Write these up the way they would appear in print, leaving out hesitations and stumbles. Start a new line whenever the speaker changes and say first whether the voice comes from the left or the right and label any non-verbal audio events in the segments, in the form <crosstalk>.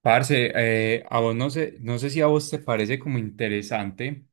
right: Parce, a vos no sé, no sé si a vos te parece como interesante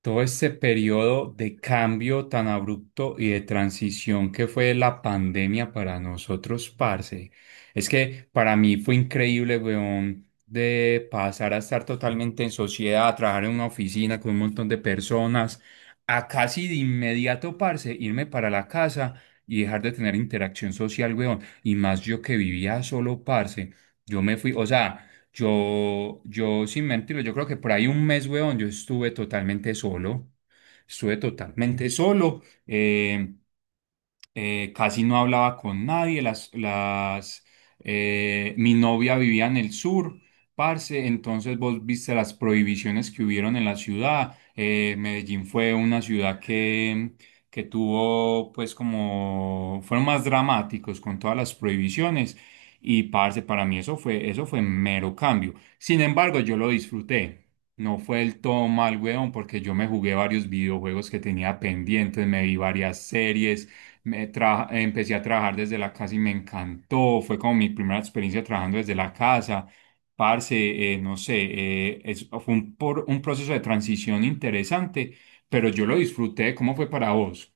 right: todo este periodo de cambio tan abrupto y de transición que fue la pandemia para nosotros, parce. Es que para mí fue increíble, weón, de pasar a estar totalmente en sociedad, a trabajar en una oficina con un montón de personas, a casi de inmediato, parce, irme para la casa y dejar de tener interacción social, weón. Y más yo que vivía solo, parce. Yo me fui, o sea. Yo, sin mentirlo, yo creo que por ahí un mes, weón, yo estuve totalmente solo. Estuve totalmente solo. Casi no hablaba con nadie, mi novia vivía en el sur, parce, entonces vos viste las prohibiciones que hubieron en la ciudad. Medellín fue una ciudad que tuvo pues como, fueron más dramáticos con todas las prohibiciones. Y parce, para mí eso fue mero cambio, sin embargo yo lo disfruté. No fue el todo mal, weón, porque yo me jugué varios videojuegos que tenía pendientes, me vi varias series, empecé a trabajar desde la casa y me encantó. Fue como mi primera experiencia trabajando desde la casa. Parce, no sé, fue un proceso de transición interesante, pero yo lo disfruté. ¿Cómo fue para vos?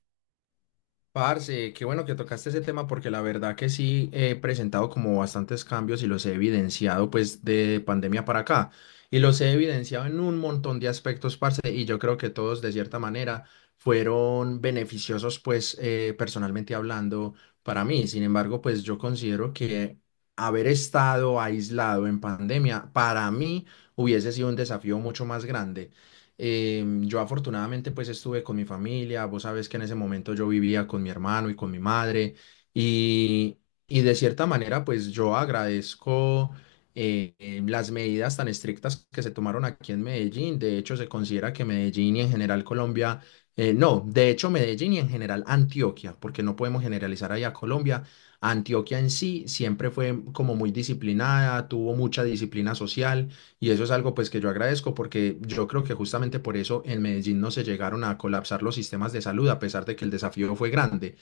left: Parce, qué bueno que tocaste ese tema porque la verdad que sí he presentado como bastantes cambios y los he evidenciado pues de pandemia para acá y los he evidenciado en un montón de aspectos, parce, y yo creo que todos de cierta manera fueron beneficiosos pues personalmente hablando para mí. Sin embargo, pues yo considero que haber estado aislado en pandemia para mí hubiese sido un desafío mucho más grande. Yo afortunadamente pues estuve con mi familia, vos sabes que en ese momento yo vivía con mi hermano y con mi madre y, y de cierta manera pues yo agradezco las medidas tan estrictas que se tomaron aquí en Medellín. De hecho se considera que Medellín y en general Colombia, no, de hecho Medellín y en general Antioquia, porque no podemos generalizar ahí a Colombia. Antioquia en sí siempre fue como muy disciplinada, tuvo mucha disciplina social. Y eso es algo pues que yo agradezco porque yo creo que justamente por eso en Medellín no se llegaron a colapsar los sistemas de salud a pesar de que el desafío fue grande.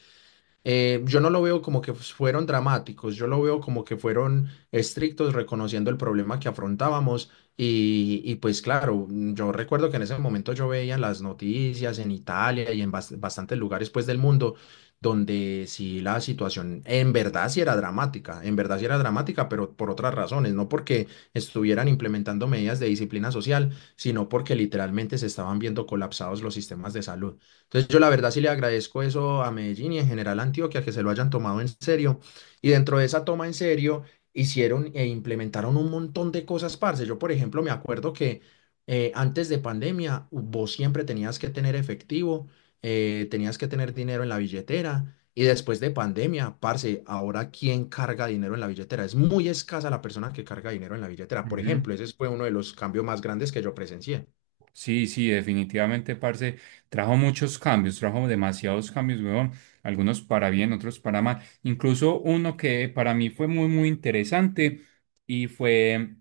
left: Yo no lo veo como que fueron dramáticos, yo lo veo como que fueron estrictos reconociendo el problema que afrontábamos y pues claro, yo recuerdo que en ese momento yo veía en las noticias en Italia y en bastantes lugares pues del mundo donde sí la situación en verdad sí era dramática, en verdad sí era dramática, pero por otras razones, no porque estuvieran implementando medidas de disciplina social, sino porque literalmente se estaban viendo colapsados los sistemas de salud. Entonces yo la verdad sí le agradezco eso a Medellín y en general a Antioquia, que se lo hayan tomado en serio. Y dentro de esa toma en serio, hicieron e implementaron un montón de cosas, parce. Yo, por ejemplo, me acuerdo que antes de pandemia, vos siempre tenías que tener efectivo, tenías que tener dinero en la billetera. Y después de pandemia, parce, ahora ¿quién carga dinero en la billetera? Es muy escasa la persona que carga dinero en la billetera. Por
right: Ujú.
left: ejemplo, ese fue uno de los cambios más grandes que yo presencié.
right: Sí, sí, definitivamente, parce, trajo muchos cambios, trajo demasiados cambios, weón. Algunos para bien, otros para mal. Incluso uno que para mí fue muy, muy interesante y fue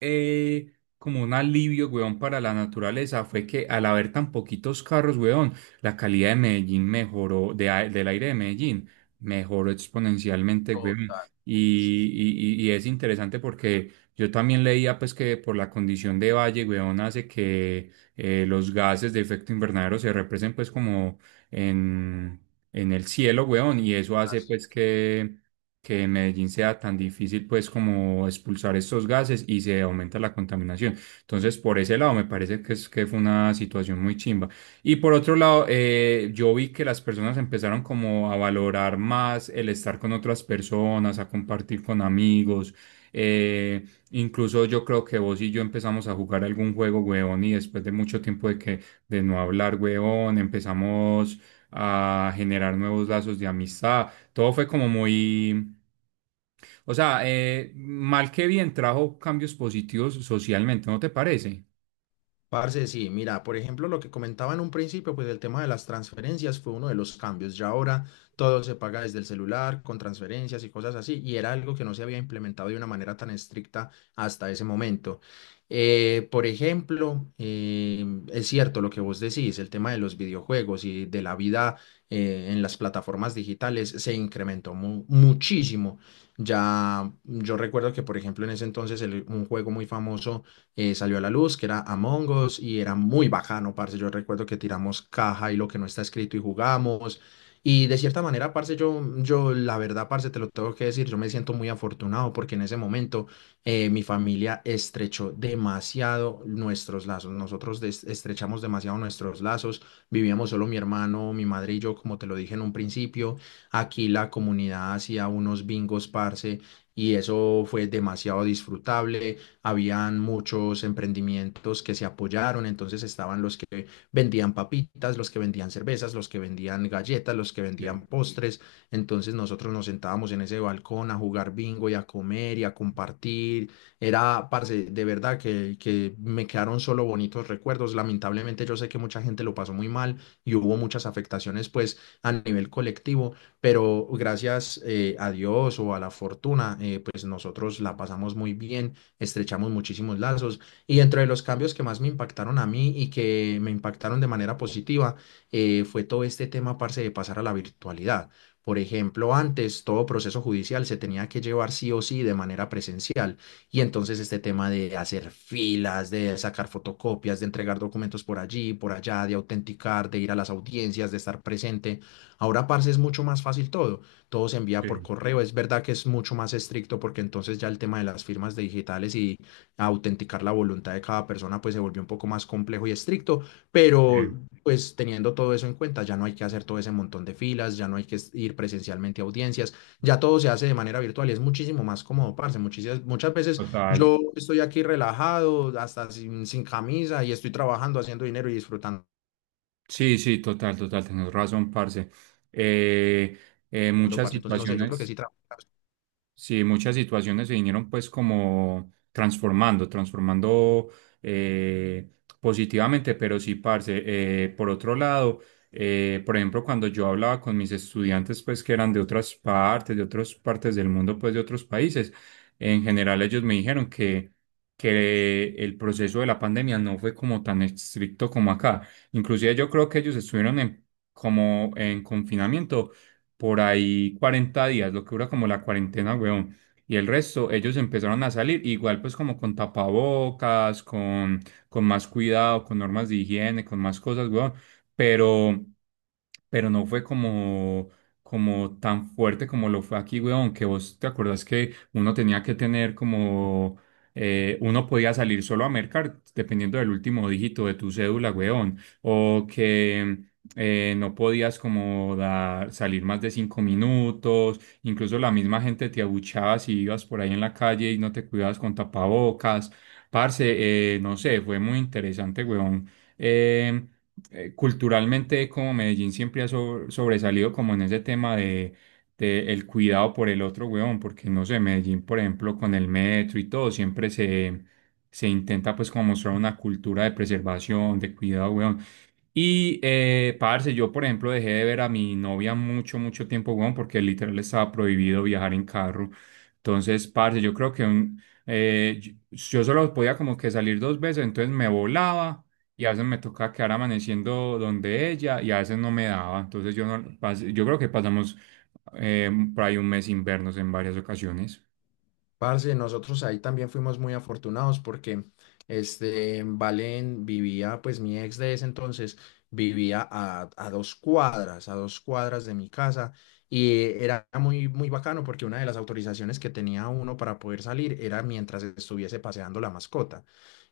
right: eh, como un alivio, weón, para la naturaleza fue que al haber tan poquitos carros, weón, la calidad de Medellín mejoró, del aire de Medellín mejoró exponencialmente, weón. Y es interesante porque yo también leía pues que por la condición de valle, weón, hace que los gases de efecto invernadero se represen pues como en, en el cielo, weón, y eso hace pues que en Medellín sea tan difícil pues como expulsar estos gases y se aumenta la contaminación. Entonces, por ese lado, me parece que fue una situación muy chimba. Y por otro lado, yo vi que las personas empezaron como a valorar más el estar con otras personas, a compartir con amigos. Eh, incluso yo creo que vos y yo empezamos a jugar algún juego, huevón, y después de mucho tiempo de que de no hablar, huevón, empezamos a generar nuevos lazos de amistad todo fue como muy, o sea, mal que bien trajo cambios positivos socialmente, ¿no te parece?
left: Parce, sí, mira, por ejemplo, lo que comentaba en un principio, pues el tema de las transferencias fue uno de los cambios. Ya ahora todo se paga desde el celular, con transferencias y cosas así, y era algo que no se había implementado de una manera tan estricta hasta ese momento. Por ejemplo, es cierto lo que vos decís, el tema de los videojuegos y de la vida en las plataformas digitales se incrementó muchísimo. Ya yo recuerdo que, por ejemplo, en ese entonces un juego muy famoso salió a la luz, que era Among Us y era muy bacano, parce. Yo recuerdo que tiramos caja y lo que no está escrito y jugamos. Y de cierta manera, parce, yo la verdad, parce, te lo tengo que decir, yo me siento muy afortunado porque en ese momento mi familia estrechó demasiado nuestros lazos. Nosotros estrechamos demasiado nuestros lazos. Vivíamos solo mi hermano, mi madre y yo, como te lo dije en un principio. Aquí la comunidad hacía unos bingos, parce, y eso fue demasiado disfrutable. Habían muchos emprendimientos que se apoyaron, entonces estaban los que vendían papitas, los que vendían cervezas, los que vendían galletas, los que vendían postres, entonces nosotros nos sentábamos en ese balcón a jugar bingo y a comer y a compartir. Era, parce, de verdad que me quedaron solo bonitos recuerdos. Lamentablemente yo sé que mucha gente lo pasó muy mal y hubo muchas afectaciones pues a nivel colectivo, pero gracias a Dios o a la fortuna, pues nosotros la pasamos muy bien, estrechamos muchísimos lazos. Y dentro de los cambios que más me impactaron a mí y que me impactaron de manera positiva, fue todo este tema, parce, de pasar a la virtualidad. Por ejemplo, antes todo proceso judicial se tenía que llevar sí o sí de manera presencial. Y entonces este tema de hacer filas, de sacar fotocopias, de entregar documentos por allí, por allá, de autenticar, de ir a las audiencias, de estar presente. Ahora, parce, es mucho más fácil todo, todo se envía
right: Sí,
left: por correo. Es verdad que es mucho más estricto porque entonces ya el tema de las firmas digitales y autenticar la voluntad de cada persona pues se volvió un poco más complejo y estricto, pero
right: sí,
left: pues teniendo todo eso en cuenta ya no hay que hacer todo ese montón de filas, ya no hay que ir presencialmente a audiencias, ya todo se hace de manera virtual y es muchísimo más cómodo, parce. Muchísimas, muchas veces
right: total.
left: yo estoy aquí relajado, hasta sin camisa y estoy trabajando, haciendo dinero y disfrutando,
right: Sí, sí, total, total, tenés razón, parce. Eh, Muchas
left: parce. Entonces no sé, yo creo que
right: situaciones.
left: sí trabaja.
right: Sí, muchas situaciones se vinieron pues como transformando eh, positivamente, pero sí, parce, por otro lado, por ejemplo, cuando yo hablaba con mis estudiantes pues que eran de otras partes del mundo, pues de otros países, en general ellos me dijeron que el proceso de la pandemia no fue como tan estricto como acá. Inclusive yo creo que ellos estuvieron como en confinamiento por ahí 40 días, lo que dura como la cuarentena, weón. Y el resto, ellos empezaron a salir, igual pues como con tapabocas, con más cuidado, con normas de higiene, con más cosas, weón. Pero, pero no fue como, tan fuerte como lo fue aquí, weón, que vos te acordás que uno tenía que tener como. Uno podía salir solo a mercar dependiendo del último dígito de tu cédula, weón. O que no podías como dar, salir más de 5 minutos, incluso la misma gente te abuchaba si ibas por ahí en la calle y no te cuidabas con tapabocas. Parce, no sé, fue muy interesante, weón. Eh, Culturalmente, como Medellín siempre ha sobresalido como en ese tema de el cuidado por el otro, weón, porque no sé, Medellín, por ejemplo, con el metro y todo, siempre se intenta pues como mostrar una cultura de preservación, de cuidado, weón. Y, parce, yo, por ejemplo, dejé de ver a mi novia mucho, mucho tiempo, weón, porque literal estaba prohibido viajar en carro. Entonces, parce, yo creo que un, yo yo solo podía como que salir dos veces, entonces me volaba y a veces me tocaba quedar amaneciendo donde ella y a veces no me daba. Entonces, yo, no, yo creo que pasamos por ahí un mes sin vernos en varias ocasiones.
left: Parce, nosotros ahí también fuimos muy afortunados porque este, en Valen vivía, pues mi ex de ese entonces vivía a dos cuadras de mi casa y era muy, muy bacano porque una de las autorizaciones que tenía uno para poder salir era mientras estuviese paseando la mascota.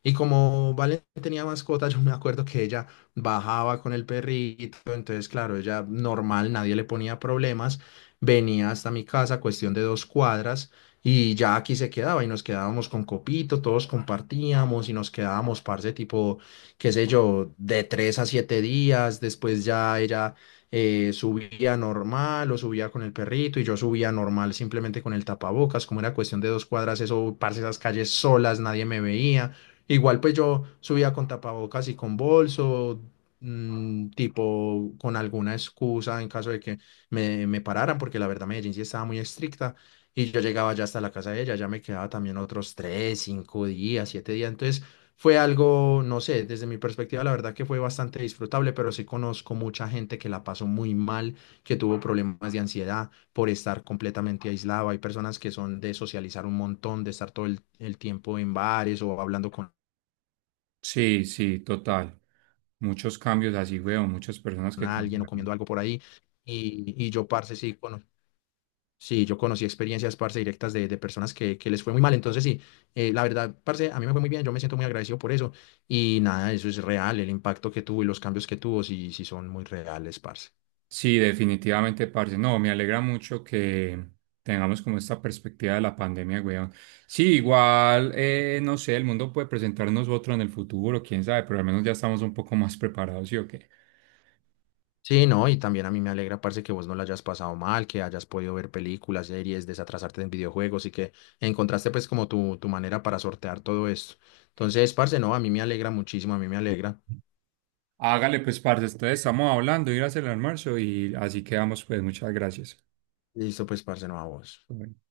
left: Y como Valen tenía mascota, <laughs> yo me acuerdo que ella bajaba con el perrito, entonces claro, ella normal, nadie le ponía problemas, venía hasta mi casa, cuestión de dos cuadras y ya aquí se quedaba y nos quedábamos con copito, todos compartíamos y nos quedábamos, parce, tipo, qué sé yo, de tres a siete días. Después ya ella subía normal o subía con el perrito y yo subía normal simplemente con el tapabocas. Como era cuestión de dos cuadras, eso, parce, esas calles solas, nadie me veía. Igual pues yo subía con tapabocas y con bolso, tipo, con alguna excusa en caso de que me pararan, porque la verdad Medellín sí estaba muy estricta y yo llegaba ya hasta la casa de ella, ya me quedaba también otros tres, cinco días, siete días. Entonces fue algo, no sé, desde mi perspectiva, la verdad que fue bastante disfrutable, pero sí conozco mucha gente que la pasó muy mal, que tuvo problemas de ansiedad por estar completamente aislado. Hay personas que son de socializar un montón, de estar todo el tiempo en bares o hablando con
right: Sí, sí, total. Muchos cambios así, weón, muchas personas que
left: alguien o
right: cambian.
left: comiendo algo por ahí. Y yo, parce, sí, cono- Sí, yo conocí experiencias, parce, directas de personas que les fue muy mal. Entonces, sí, la verdad, parce, a mí me fue muy bien. Yo me siento muy agradecido por eso. Y nada, eso es real. El impacto que tuvo y los cambios que tuvo, sí, sí son muy reales, parce.
right: Sí, definitivamente, parce. No, me alegra mucho que tengamos como esta perspectiva de la pandemia, weón. Sí, igual, no sé, el mundo puede presentarnos otro en el futuro, quién sabe, pero al menos ya estamos un poco más preparados, ¿sí o qué?
left: Sí, no, y también a mí me alegra, parce, que vos no la hayas pasado mal, que hayas podido ver películas, series, desatrasarte en videojuegos y que encontraste, pues, como tu manera para sortear todo esto. Entonces, parce, no, a mí me alegra muchísimo, a mí me alegra.
right: Hágale, pues, parce, entonces estamos hablando, ir a hacer el almuerzo y así quedamos, pues, muchas gracias.
left: Listo, pues, parce, no, a vos.
right: Bueno.